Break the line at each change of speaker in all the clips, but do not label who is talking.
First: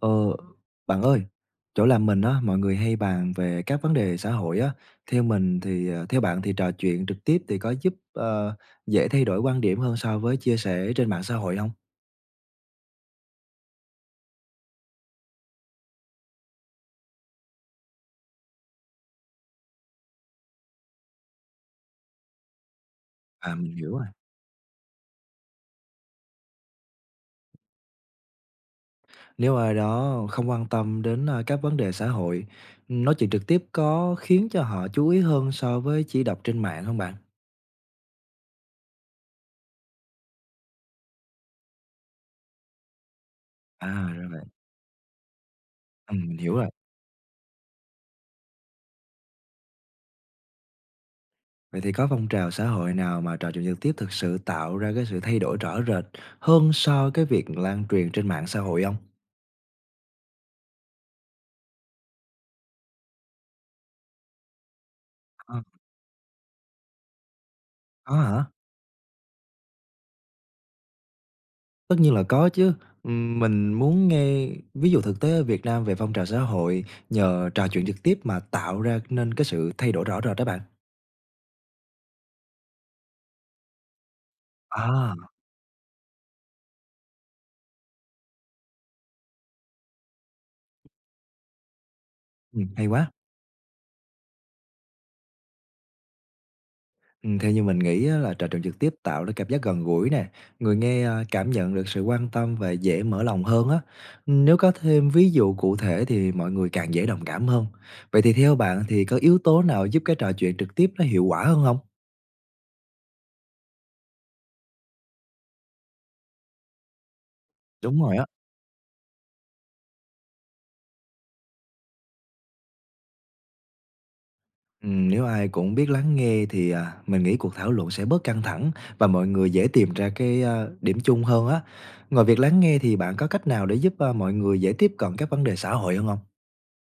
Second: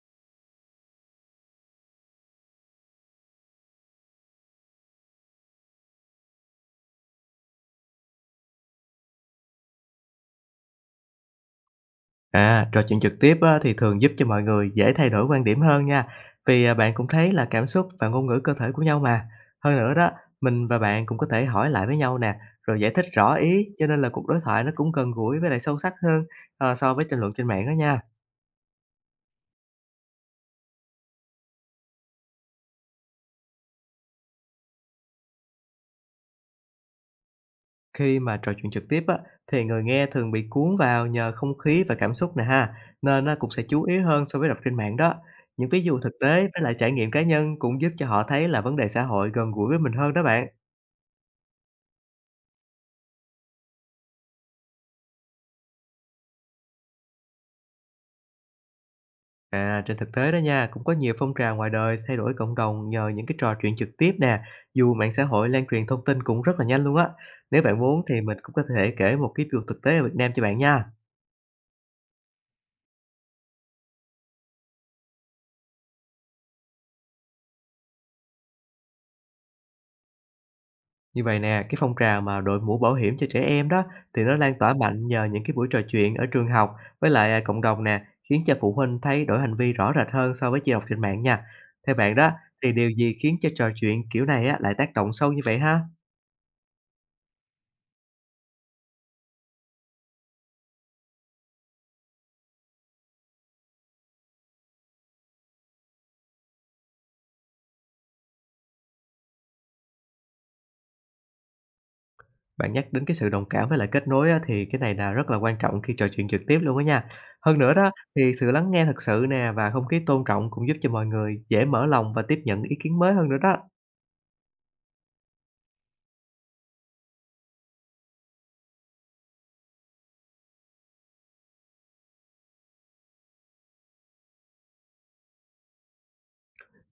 Ờ, bạn ơi, chỗ làm mình á, mọi người hay bàn về các vấn đề xã hội á. Theo mình thì theo bạn thì trò chuyện trực tiếp thì có giúp dễ thay đổi quan điểm hơn so với chia sẻ trên mạng xã hội không?
À, trò chuyện trực tiếp á, thì thường giúp cho mọi người dễ thay đổi quan điểm hơn nha. Vì à, bạn cũng thấy là cảm xúc và ngôn ngữ cơ thể của nhau mà. Hơn nữa đó, mình và bạn cũng có thể hỏi lại với nhau nè, rồi giải thích rõ
À,
ý,
mình
cho
hiểu
nên
rồi.
là cuộc đối thoại nó cũng gần gũi với lại sâu sắc hơn à, so với tranh luận trên mạng đó nha.
Nếu ai đó không quan tâm đến các vấn đề xã hội, nói chuyện trực tiếp có khiến cho họ chú ý hơn so với chỉ đọc trên mạng không bạn?
Khi mà trò chuyện trực tiếp á, thì người nghe thường bị cuốn vào nhờ không khí và cảm xúc nè ha, nên nó cũng sẽ chú ý
À,
hơn
rồi
so
vậy.
với đọc trên mạng đó. Những ví dụ thực
Ừ, mình
tế
hiểu
với
rồi.
lại trải nghiệm cá nhân cũng giúp cho họ thấy là vấn đề xã hội gần gũi với mình hơn đó bạn.
Vậy thì có phong trào xã hội nào mà trò chuyện trực tiếp thực sự tạo ra cái sự thay đổi rõ rệt hơn so cái việc lan truyền trên mạng xã hội không?
À, trên thực tế đó nha, cũng có nhiều phong trào ngoài đời thay đổi cộng đồng nhờ những cái trò chuyện trực tiếp nè, dù mạng xã hội
Ờ,
lan truyền thông tin cũng rất là nhanh luôn á. Nếu bạn muốn
có
thì mình
hả?
cũng có thể kể một cái việc thực tế ở Việt Nam cho bạn nha.
Tất nhiên là có chứ. Mình muốn nghe ví dụ thực tế ở Việt Nam về phong trào xã hội nhờ trò chuyện trực tiếp mà tạo ra nên cái sự thay đổi rõ rệt đó bạn.
Như vậy nè, cái phong trào mà đội mũ bảo hiểm cho trẻ em đó thì nó lan tỏa mạnh
À,
nhờ những cái buổi trò chuyện ở trường học với lại à, cộng đồng nè, khiến cho phụ huynh thay đổi hành vi rõ rệt hơn so với chỉ đọc trên mạng nha. Theo bạn đó thì
hay
điều
quá!
gì khiến cho trò chuyện kiểu này á lại tác động sâu như vậy ha?
Theo như mình nghĩ á là trò chuyện trực tiếp tạo ra cảm giác gần gũi nè, người nghe, cảm nhận được sự quan tâm và dễ mở lòng hơn á. Nếu có thêm ví dụ cụ thể thì mọi người càng dễ đồng cảm hơn. Vậy thì theo bạn thì có yếu tố nào giúp cái trò chuyện trực tiếp nó hiệu quả hơn không?
Bạn nhắc đến cái sự đồng cảm với lại kết nối á, thì cái này là rất là quan trọng khi trò chuyện trực tiếp luôn á nha. Hơn nữa đó,
Đúng rồi á.
thì sự lắng nghe thật sự nè và không khí tôn trọng cũng giúp cho mọi người dễ mở lòng và tiếp nhận ý kiến mới hơn nữa đó.
Nếu ai cũng biết lắng nghe thì, mình nghĩ cuộc thảo luận sẽ bớt căng thẳng và mọi người dễ tìm ra cái, điểm chung hơn á. Ngoài việc lắng nghe thì bạn có cách nào để giúp, mọi người dễ tiếp cận các vấn đề xã hội hơn không?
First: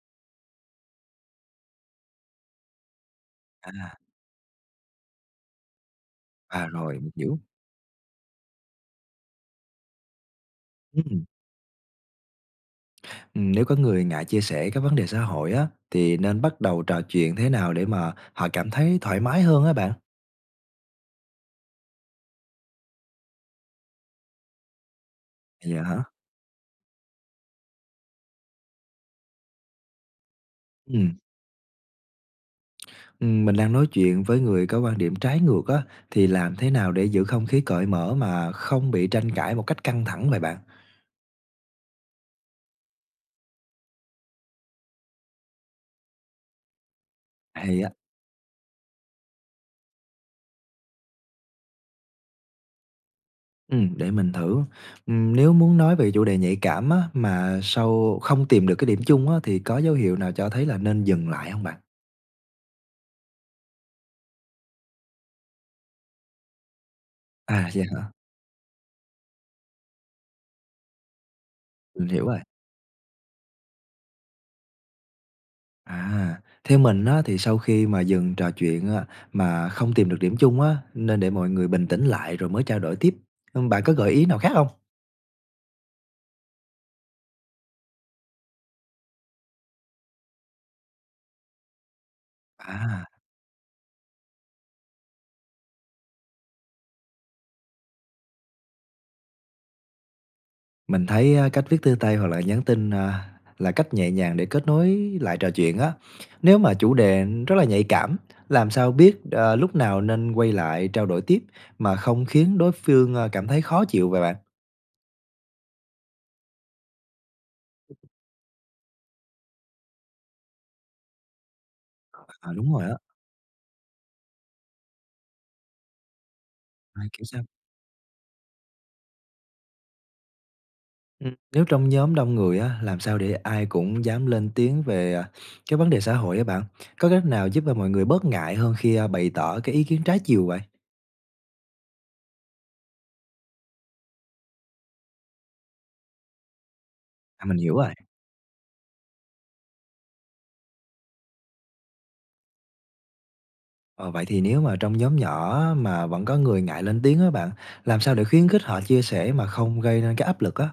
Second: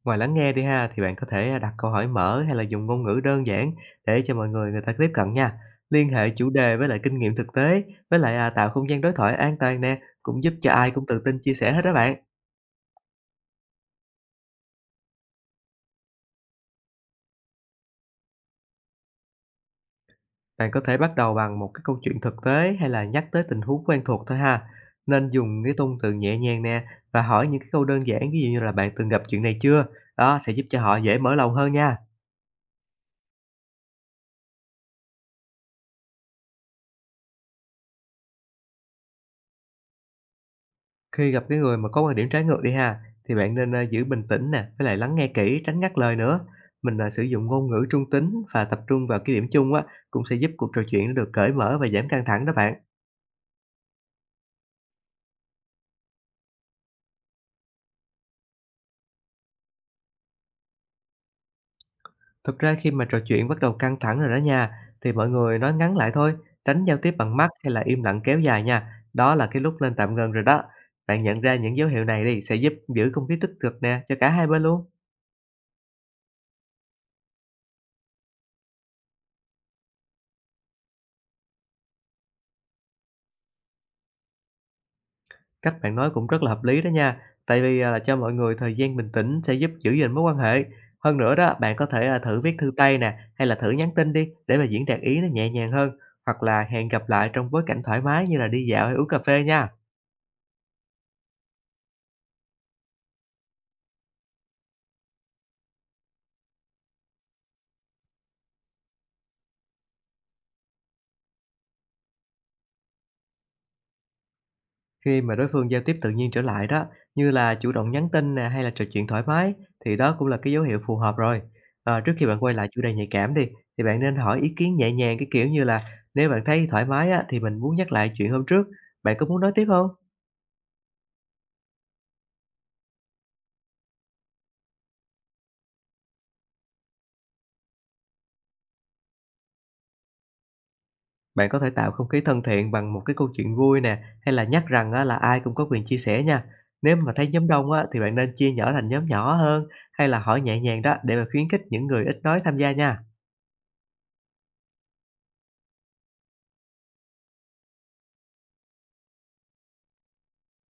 Ngoài lắng nghe đi ha, thì bạn có thể đặt câu hỏi mở hay là dùng ngôn ngữ đơn giản
À,
để cho mọi người người ta tiếp cận nha. Liên hệ chủ
à,
đề với lại
rồi, mình
kinh nghiệm
hiểu.
thực tế, với lại à, tạo không gian đối thoại an toàn nè, cũng giúp cho ai cũng tự
Ừm.
tin chia sẻ hết đó bạn.
Nếu có người ngại chia sẻ các vấn đề xã hội á, thì nên bắt đầu trò chuyện thế nào để mà họ cảm thấy thoải mái hơn á bạn?
Bạn có thể bắt đầu bằng một cái câu chuyện thực tế hay là nhắc tới tình huống quen thuộc thôi ha. Nên dùng cái
Dạ
ngôn
hả?
từ nhẹ nhàng nè và hỏi những cái câu đơn giản ví dụ như là bạn từng gặp chuyện này chưa? Đó sẽ giúp cho họ dễ
Ừm,
mở lòng hơn nha.
mình đang nói chuyện với người có quan điểm trái ngược á, thì làm thế nào để giữ không khí cởi mở mà không bị tranh cãi một cách căng thẳng vậy bạn?
Khi gặp cái người mà có quan điểm trái ngược đi ha thì bạn nên giữ bình tĩnh nè, với lại lắng nghe kỹ, tránh ngắt lời nữa. Mình sử dụng ngôn
Hay
ngữ
á.
trung tính và tập trung vào cái điểm chung á cũng sẽ giúp cuộc trò chuyện nó được cởi mở và giảm căng thẳng đó bạn.
Để mình thử. Nếu muốn nói về chủ đề nhạy cảm á, mà sau không tìm được cái điểm chung á, thì có dấu hiệu nào cho thấy là nên dừng lại không bạn?
Thực ra khi mà trò chuyện bắt đầu căng thẳng rồi đó nha, thì mọi người nói ngắn lại thôi, tránh giao tiếp bằng mắt
À,
hay là
dạ
im
hả?
lặng kéo dài nha. Đó là cái lúc nên tạm ngừng rồi đó. Bạn nhận ra những dấu hiệu
Mình
này
hiểu rồi.
đi sẽ giúp giữ không khí tích cực nè cho cả hai bên luôn.
À, theo mình á, thì sau khi mà dừng trò chuyện á, mà không tìm được điểm chung á, nên để mọi người bình tĩnh lại rồi mới trao đổi tiếp. Bạn có gợi ý nào khác không?
Cách bạn nói cũng rất là hợp lý đó nha. Tại vì à, là cho mọi người thời gian bình tĩnh sẽ giúp giữ gìn mối quan hệ. Hơn nữa đó, bạn có thể à, thử viết thư tay
À,
nè hay là thử nhắn tin đi để mà diễn đạt ý nó nhẹ nhàng hơn hoặc là hẹn gặp lại trong bối cảnh thoải mái như là đi dạo hay uống cà phê nha.
mình thấy á, cách viết thư tay hoặc là nhắn tin là cách nhẹ nhàng để kết nối lại trò chuyện á. Nếu mà chủ đề rất là nhạy cảm, làm sao biết lúc nào nên quay lại trao đổi tiếp mà không khiến đối phương cảm thấy khó chịu vậy bạn?
Khi mà đối phương giao tiếp tự nhiên trở lại đó, như là chủ động nhắn tin nè, hay là trò chuyện thoải mái thì đó cũng là cái dấu hiệu phù hợp rồi. Trước khi bạn
À,
quay lại
đúng
chủ
rồi
đề
á.
nhạy cảm đi, thì bạn nên hỏi ý kiến nhẹ nhàng, cái kiểu như là "Nếu bạn thấy thoải
À,
mái á,
kiểu
thì
sao?
mình muốn nhắc lại chuyện hôm trước, bạn có muốn nói tiếp không?
Nếu trong nhóm đông người á, làm sao để ai cũng dám lên tiếng về, cái vấn đề xã hội á bạn? Có cách nào giúp cho mọi người bớt ngại hơn khi, bày tỏ cái ý kiến trái chiều vậy?
Bạn có thể tạo không khí thân thiện bằng một cái câu chuyện vui nè, hay là nhắc rằng á, là ai cũng có quyền chia sẻ nha. Nếu mà thấy
À,
nhóm
mình
đông
hiểu
á,
rồi.
thì bạn nên chia nhỏ thành nhóm nhỏ hơn, hay là hỏi nhẹ nhàng đó để mà khuyến khích những người ít nói tham gia nha.
Ờ, vậy thì nếu mà trong nhóm nhỏ mà vẫn có người ngại lên tiếng á bạn, làm sao để khuyến khích họ chia sẻ mà không gây nên cái áp lực á?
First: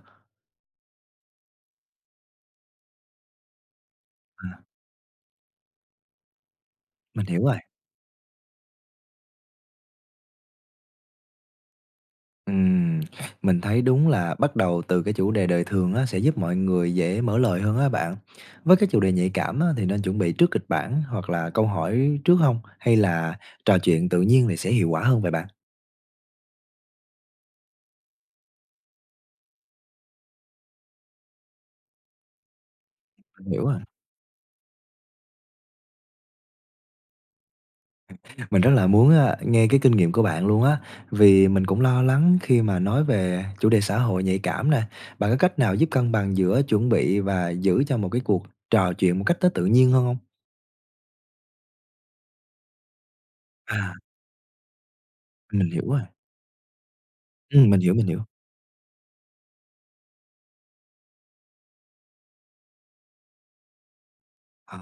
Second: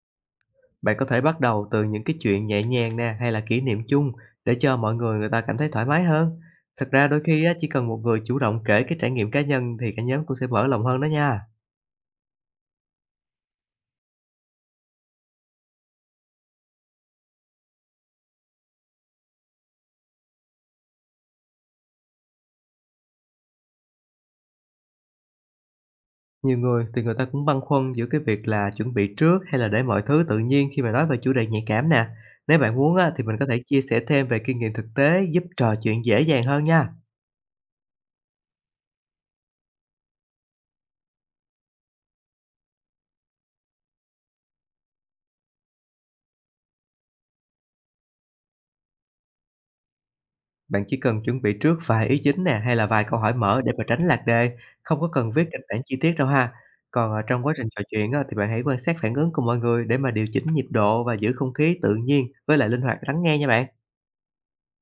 Bạn có thể bắt đầu từ những cái chuyện nhẹ nhàng nè hay là kỷ niệm chung
À,
để cho mọi người người ta cảm thấy thoải mái hơn. Thật ra đôi
mình hiểu
khi á,
rồi.
chỉ cần một người chủ động kể cái trải nghiệm cá nhân thì cả nhóm cũng sẽ mở lòng hơn đó nha.
Ừm, mình thấy đúng là bắt đầu từ cái chủ đề đời thường á, sẽ giúp mọi người dễ mở lời hơn á bạn. Với cái chủ đề nhạy cảm á, thì nên chuẩn bị trước kịch bản hoặc là câu hỏi trước không? Hay là trò chuyện tự nhiên thì sẽ hiệu quả hơn vậy bạn?
Nhiều người thì người ta cũng băn khoăn giữa cái việc là chuẩn bị trước hay là để mọi thứ tự nhiên khi mà nói về chủ đề nhạy cảm nè. Nếu bạn muốn á, thì mình có
Mình
thể
hiểu rồi.
chia sẻ thêm về kinh nghiệm thực tế giúp trò chuyện dễ dàng hơn nha.
Mình rất là muốn, nghe cái kinh nghiệm của bạn luôn á, vì mình cũng lo lắng khi mà nói về chủ đề xã hội nhạy cảm nè. Bạn có cách nào giúp cân bằng giữa chuẩn bị và giữ cho một cái cuộc trò chuyện một cách nó tự nhiên hơn hông?
Bạn chỉ cần chuẩn bị trước vài ý chính nè, hay là vài câu hỏi mở để mà
À,
tránh lạc đề, không có cần viết kịch
mình
bản
hiểu
chi
rồi.
tiết đâu ha. Còn, trong quá trình
Mình
trò
hiểu, mình
chuyện
hiểu.
á, thì bạn hãy quan sát phản ứng của mọi người để mà điều chỉnh nhịp độ và giữ không khí tự nhiên với lại linh hoạt lắng nghe nha bạn.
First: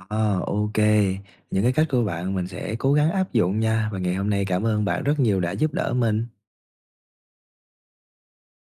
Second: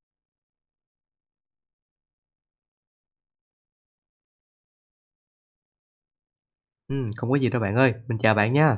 À, ô những cái cách của bạn mình sẽ cố gắng áp dụng nha. Và ngày hôm nay cảm ơn bạn rất nhiều đã giúp đỡ mình.
Không có gì đâu bạn ơi, mình chào bạn nha.